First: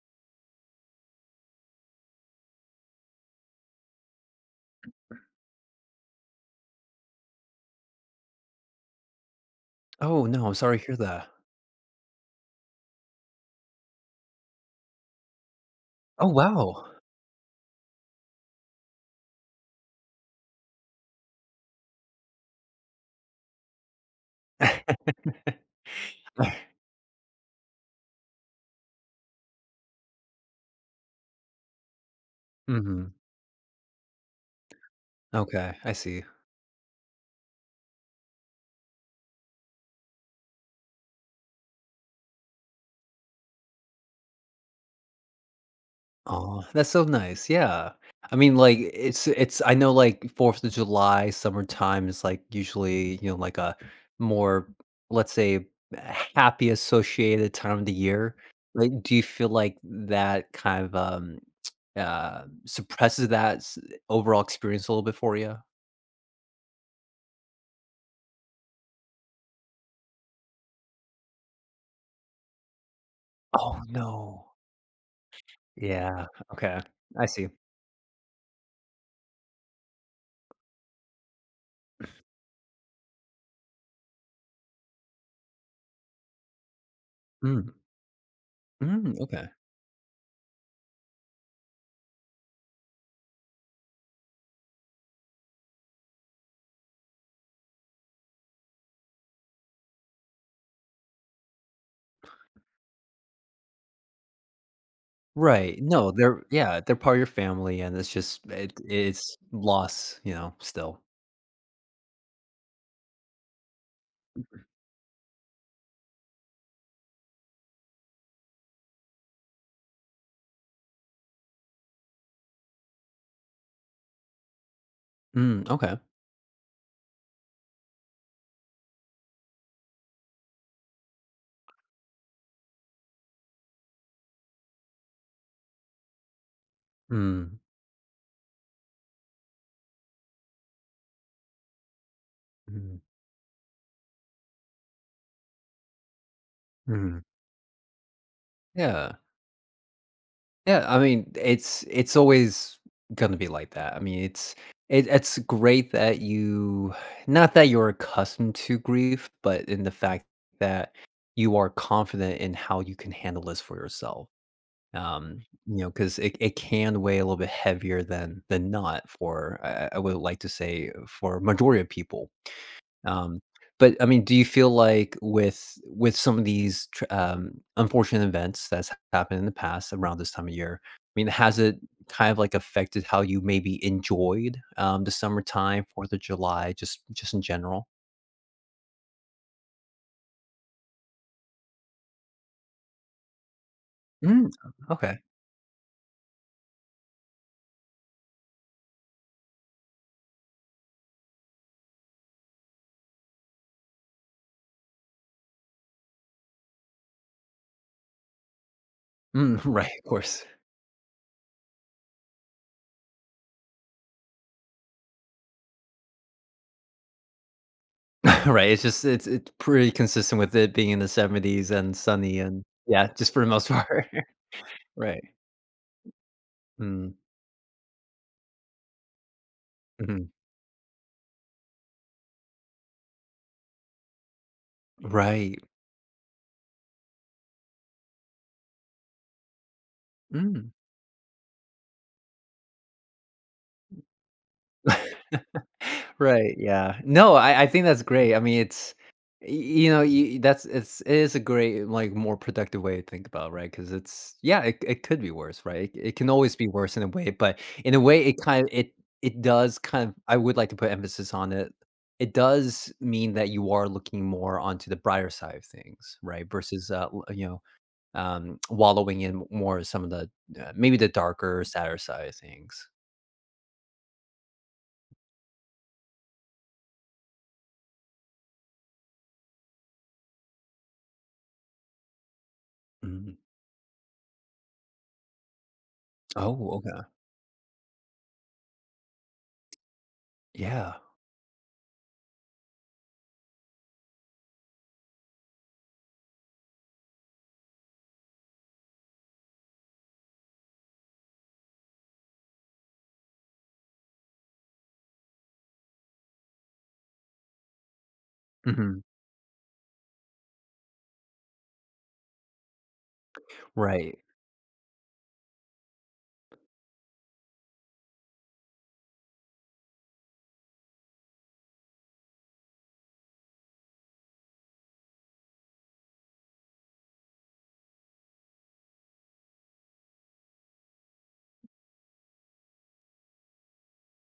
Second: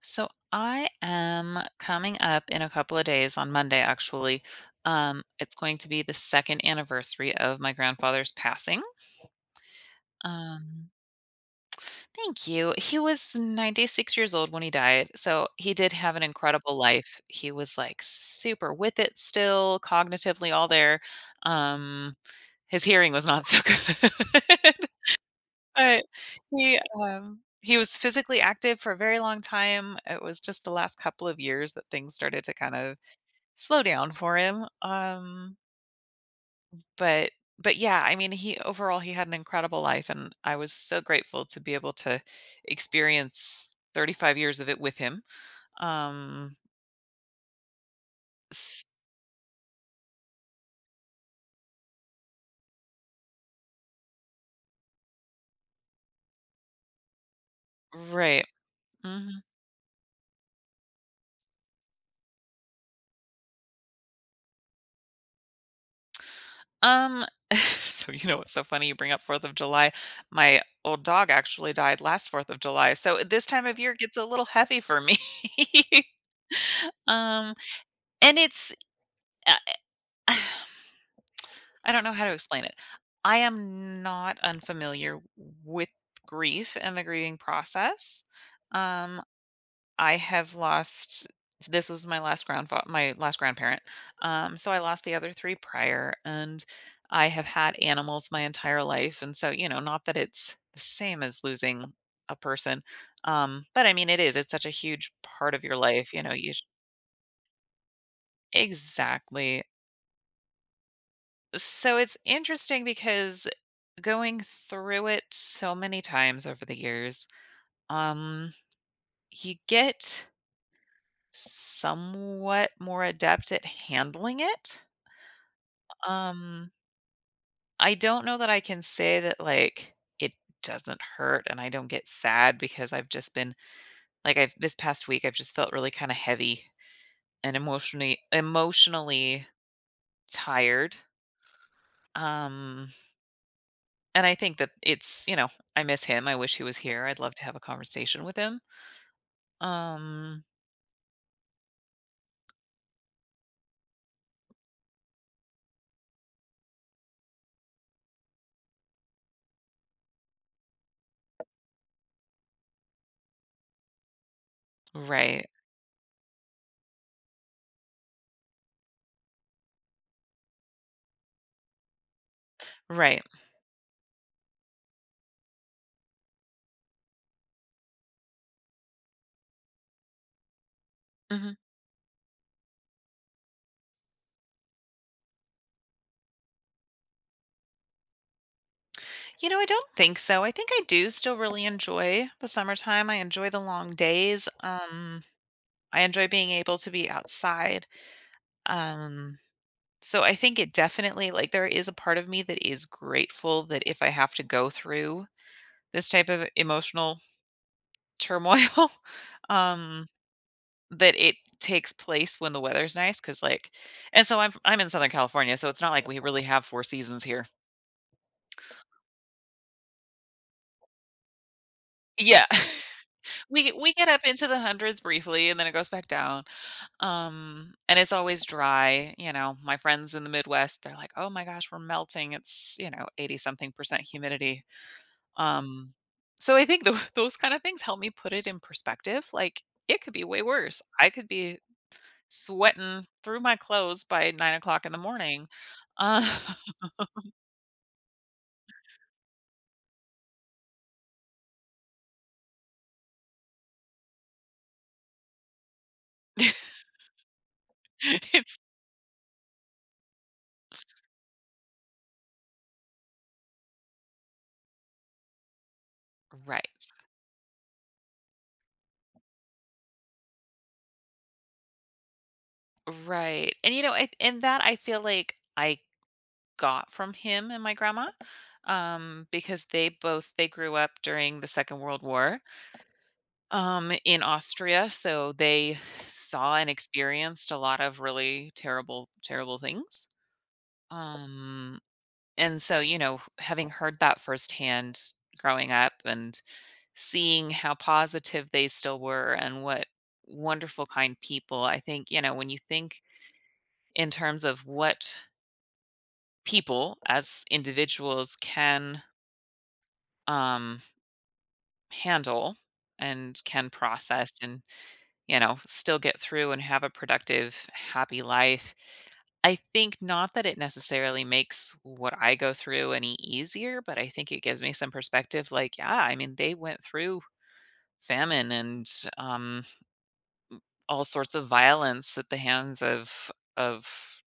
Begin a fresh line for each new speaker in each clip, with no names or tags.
So I am coming up in a couple of days on Monday, actually. It's going to be the second anniversary of my grandfather's passing.
Oh, no, I'm sorry to
Um,
hear that.
Thank you. He was 96 years old when he died. So he did have an
Oh,
incredible
wow.
life. He was like super with it still, cognitively all there. Um, his hearing was not so good. But he he was physically active for a very long time. It was just the last couple of years that things started to kind of
Mhm.
slow down for him.
Okay, I see.
But but yeah, I mean, he overall he had an incredible life, and I was so grateful to be able to experience 35 years of it with him. Um,
Oh, that's so nice, yeah. I mean, like,
s-
it's I know, like, 4th of July, summertime is, like, usually, like, a more, let's say, happy associated time of the year.
right.
Like, do you
Mm-hmm.
feel like that kind of, suppresses that s overall experience a little bit for you?
Um, so you know what's so funny? You bring up Fourth of July. My old dog actually died last Fourth of July, so this time of
Oh,
year gets a little
no.
heavy for me.
Yeah, okay. I see.
um, and it's uh, I don't know how to explain it. I am not unfamiliar with grief and the grieving
Mm.
process.
Mm,
Um,
okay.
I have lost This was my last grandfa my last grandparent. So I lost the other three prior, and I have had animals my entire life, and so, you know, not that it's the same as losing a person, but I mean, it is, it's such a huge part of your
Right, no,
life, you know,
they're
you sh
yeah, they're part of your family, and it's just it's
Exactly.
loss, still.
So it's interesting because going through it so many times over the years, um, you get somewhat more adept at handling it.
Mm, okay.
Um, I don't know that I can say that like it doesn't hurt and I don't get sad because I've just been like I've this past week I've just felt really kind of heavy and
Mm,
emotionally tired. Um
mhm,
and I think that it's, you know, I miss him. I wish he was here. I'd
mhm.
love to have a conversation with him.
Yeah.
Um
Yeah, I mean, it's always gonna be like that. I mean, it's great that you not that you're accustomed to grief, but in the fact that you are confident in how you can handle this for yourself. Um,
right.
because it can weigh a little bit heavier than not for I would like to say, for majority of people.
Right.
Um, but I mean, do you feel like with some of these tr unfortunate events that's happened in the past around this time of year, I mean,
Hmm.
has it kind of, like, affected how you maybe enjoyed, the summertime, 4th of July, just in general?
You know, I don't think so. I think I do still really enjoy the summertime. I enjoy the long days.
Mm, okay.
I enjoy being able to be outside. Um, so I think it definitely, like, there is a part of me that is grateful that if I have to go through this type of emotional turmoil,
Mm, right, of
um,
course.
that it takes place when the weather's nice, because like, and so I'm in Southern California, so it's not like we really have four seasons here.
Right, it's just it's pretty consistent with it being in the 70s and sunny
Yeah.
and, yeah, just for the most
We
part.
get up into the hundreds
Right.
briefly, and then it goes back down,
Mm,
and it's always dry. You know, my friends in
mhm.
the Midwest, they're like, "Oh my gosh, we're melting, it's," you know, 80 something percent humidity.
Right.
Um, so I think tho those kind of things help me put it in perspective. Like, it could be way
Mm.
worse. I could be sweating through my clothes by 9 o'clock in the morning. Uh,
Right, yeah. No, I think that's great. I mean, it's y you that's it is a great, like, more productive way to think about, right, because it's yeah, it could be worse, right? It can always be worse in a way, but in a way,
it's
it does kind of, I would like to put emphasis on it. It does mean that you are looking more onto the brighter side of things, right?
Right,
Versus, wallowing in more some of the, maybe the darker, sadder side of things.
right, and, you know, and that I feel like I got from him and my grandma, because they grew up during the Second World War,
Mhm.
in Austria, so they saw and
Oh, okay.
experienced a lot of really terrible, terrible things.
Yeah.
Um, and so, you know, having heard that firsthand growing up and seeing how positive they still were and what wonderful, kind people, I think, you know, when you think in terms of what people as individuals
Mhm.
can, um, handle and can
Right.
process, and you know, still get through and have a productive, happy life. I think not that it necessarily makes what I go through any easier, but I think it gives me some perspective. Like, yeah, I mean, they went through famine and, um, all sorts of violence at the hands of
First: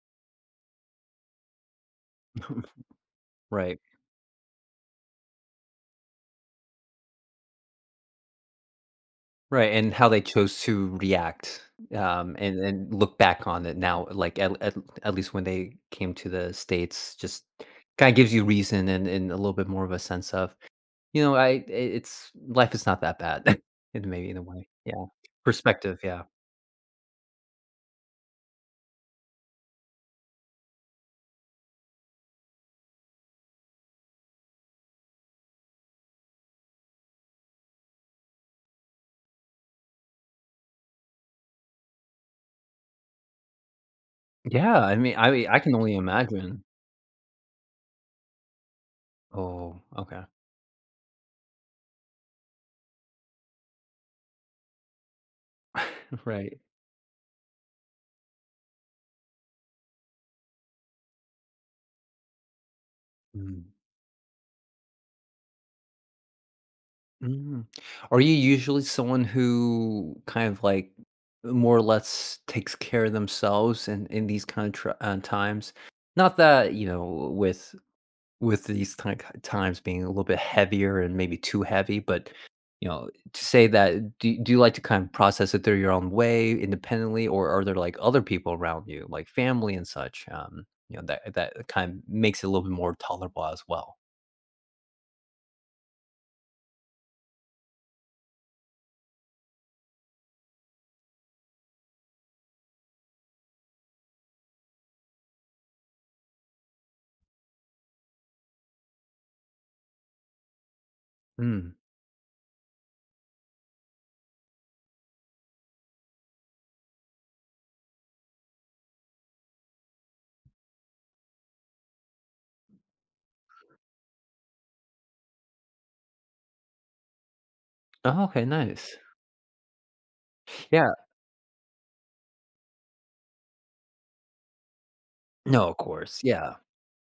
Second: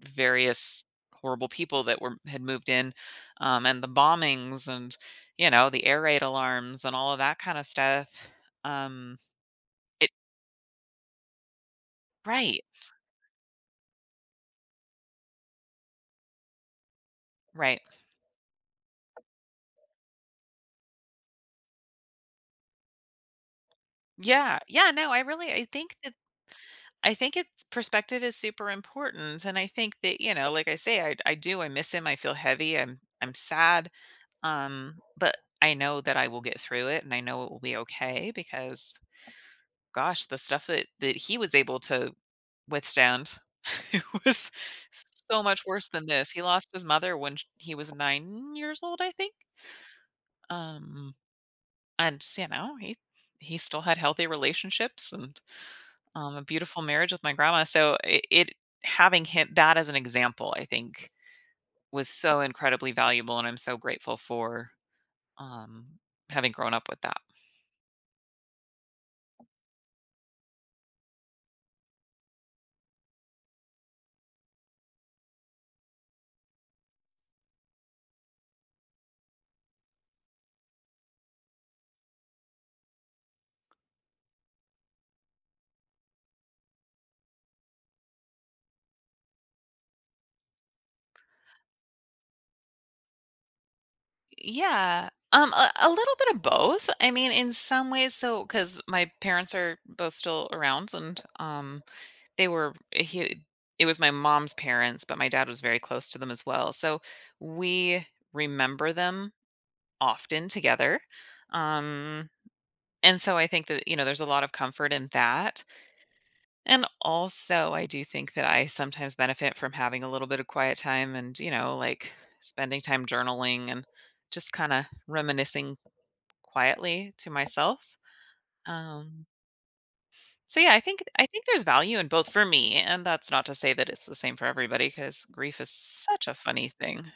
various horrible people that were had moved in,
Right.
and the bombings and you know the air raid alarms and all of that kind of stuff. Um,
Right, and how
it
they chose to react, and
Right,
and look back on it now, like, at least when they came to the States, just
right.
kinda gives you reason and a little bit more of a sense of, you know, I it's life is not that bad and maybe in a
Yeah.
way.
Yeah,
Yeah.
no, I think
Perspective,
that
yeah.
I think it's perspective is super important, and I think that, you know, like I say, I do, I miss him, I feel heavy, I'm sad, but I know that I will get through it, and I know it will be okay because, gosh, the stuff that he was able to withstand, it was
Yeah, I mean,
so
I
much
can
worse
only
than this. He
imagine.
lost his mother when sh he was nine years old, I think,
Oh, okay.
um, and, you know, he still had healthy relationships and, um, a
Right.
beautiful marriage with my grandma, so it having him that as an example, I think, was so incredibly valuable, and I'm
Mm.
so grateful for, um, having grown up with that.
Mm. Are you usually someone who kind of like more or less takes care of themselves in these kind of times? Not that, with these times being a little bit heavier and maybe too heavy, but, to say that, do you like to kind of process it through your own way independently, or are there like other people around you, like family and such, that kind of makes it a little bit more tolerable as well.
Yeah, a little bit of both. I mean, in some ways, so because my parents are both still around, and, they were he it was my mom's parents, but my dad was very close to them as well. So we remember them often together.
Mm.
Um, and so I think that, you know, there's a lot of comfort in that. And also, I do think that I sometimes benefit from having a little bit of quiet time and, you know, like spending time journaling and just kind of reminiscing quietly to myself.
Oh, okay, nice.
Um So yeah,
Yeah,
I think there's value in both for me, and that's not to say that it's the same for everybody because grief
no,
is
of course.
such a
Yeah.
funny thing.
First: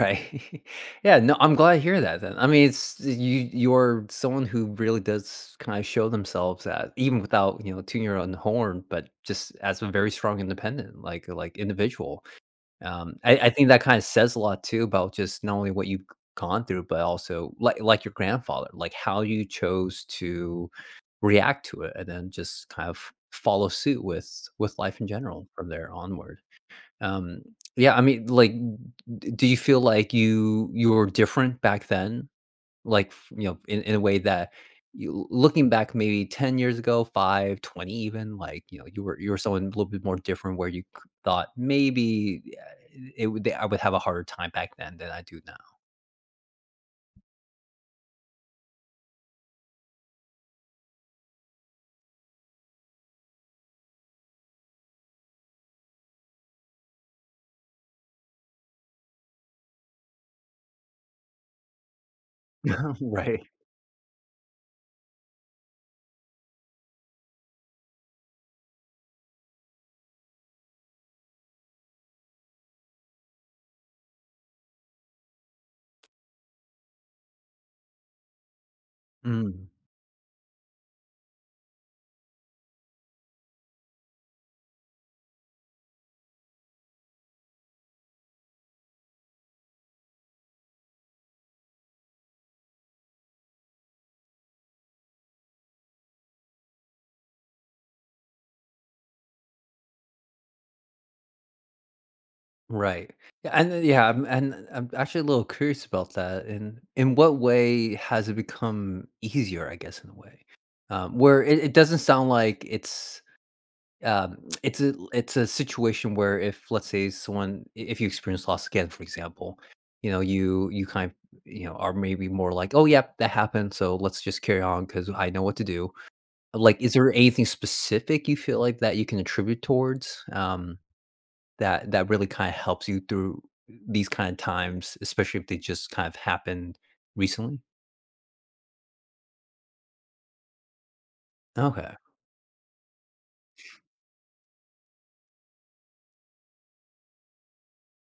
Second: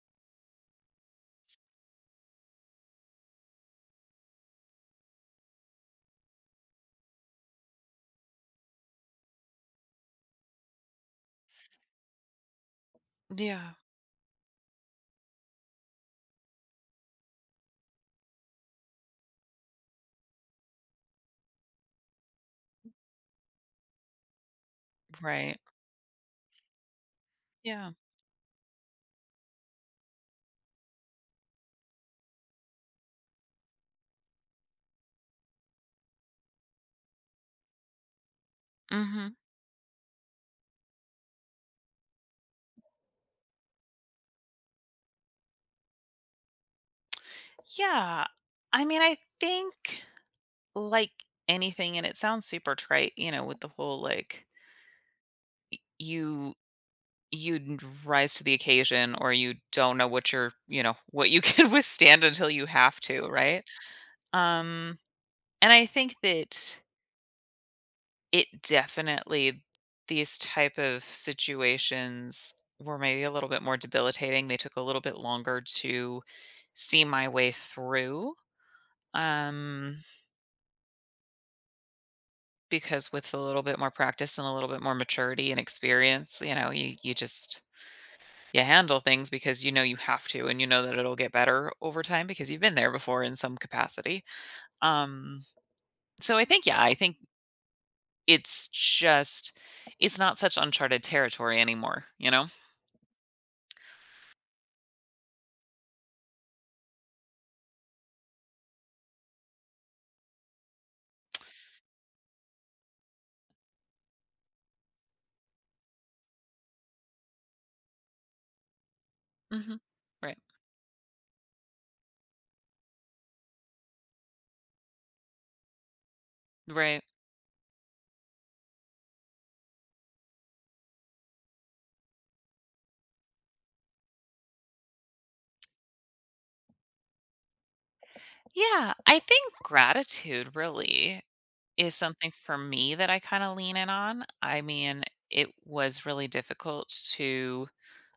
Right. Yeah, no, I'm glad to hear that then. I mean, it's you're someone who really does kind of show themselves as even without, tuning your own horn, but just as a very strong, independent, like individual. I think
Yeah,
that kind of says a lot too about just not only what you've gone through, but also like your grandfather, like how you chose to react to it and then just kind of follow suit with life in general
right.
from there onward. Um,
Yeah.
yeah, I mean, like, d do you feel like you were different back then? Like, in a way that you, looking back maybe 10 years ago, 5, 20, even, like, you were you
Hmm.
were someone a little bit more different where you c thought maybe, it would I would have a harder time back then than I do now.
Yeah. I mean, I think like anything, and it sounds super trite, you know, with the whole like you you rise to the occasion, or you don't know what you know what you can withstand until you have to,
Right.
right? Um, and I think that it definitely, these type of situations were maybe a little bit more debilitating. They took a little bit longer to see my way through,
Mm.
um, because with a little bit more practice and a little bit more maturity and experience, you know, you just you handle things because you know you have to, and you know that it'll get better over time because you've been there before in some capacity. Um, so I think yeah, I think it's just it's not such uncharted territory anymore, you know?
Right. Yeah, and then, yeah, I'm actually a little curious about that. And in what way has it become easier, I guess, in a way? Where it doesn't sound like it's a situation where, if let's say someone, if you experience loss again, for example,
Hmm. Right.
you kind of are maybe more like, oh yeah, that happened, so let's just carry on because I know what to do. Like, is
Right.
there anything specific you feel like that you can attribute towards, that really kinda helps you through these kind of times, especially if they just kind of happened recently?
Yeah. I think gratitude really is
Okay.
something for me that I kind of lean in on. I mean, it was really difficult to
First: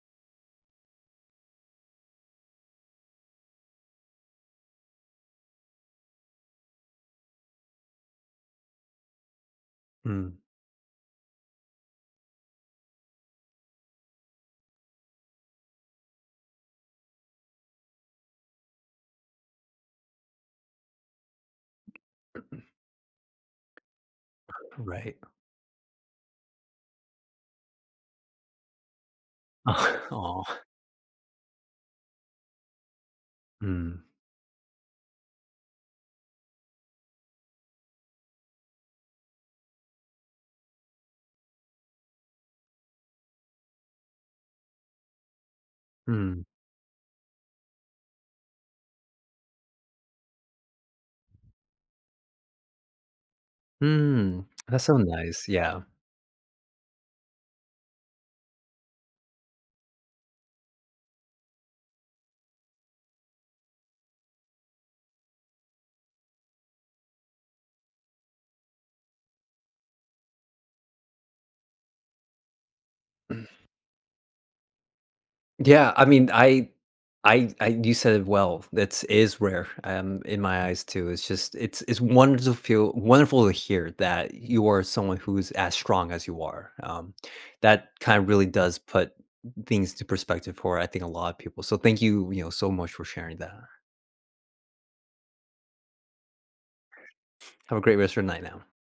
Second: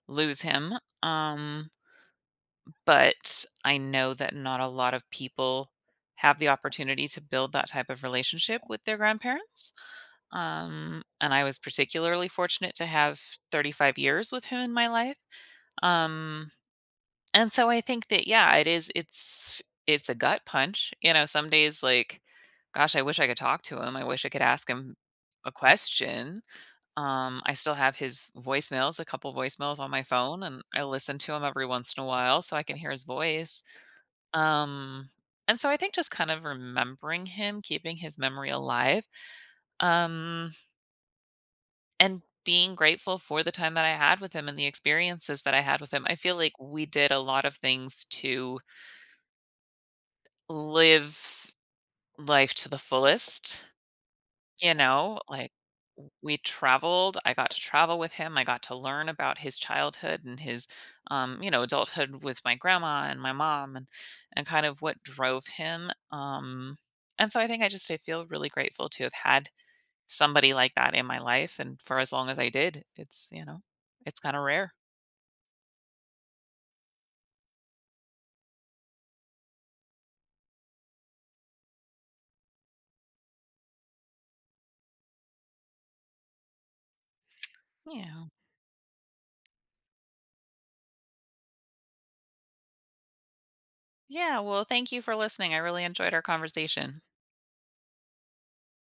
lose him. Um, but I know that not a lot of people have the opportunity to build that type of relationship with their grandparents.
Mm,
And I was particularly fortunate to have 35 years with him in my life. Um, And so I think that yeah, it is it's a gut punch. You know, some days like gosh, I wish I could talk to him. I wish I could ask him
right.
a question. I still have his voicemails, a couple voicemails on my phone,
Oh.
and I listen to him every once in a while so I can hear his voice.
Mm,
Um and so I think just kind of remembering him, keeping his memory alive, um, and being grateful for the time that I had with him and the experiences that I had with him. I feel
mm,
like we did a lot of things to live life to the fullest,
mm.
you
That's so
know,
nice,
like,
yeah.
w we traveled, I got to travel with him, I got to learn about his childhood and his, you know, adulthood with my grandma and my mom and kind of what drove him, and so I think I just I feel really grateful to have had somebody like that in my life, and for as long as I did, it's, you know, it's kinda rare.
Yeah, I mean, I you said it well. That's is rare, in my eyes too. It's just it's wonderful to hear that you are someone who's as strong as you are. That kind
Yeah.
of really does put things to perspective for, I think, a lot of people. So thank you, so much for sharing that.
Yeah, well, thank you for listening, I really enjoyed our conversation.
Have a great rest of your night now.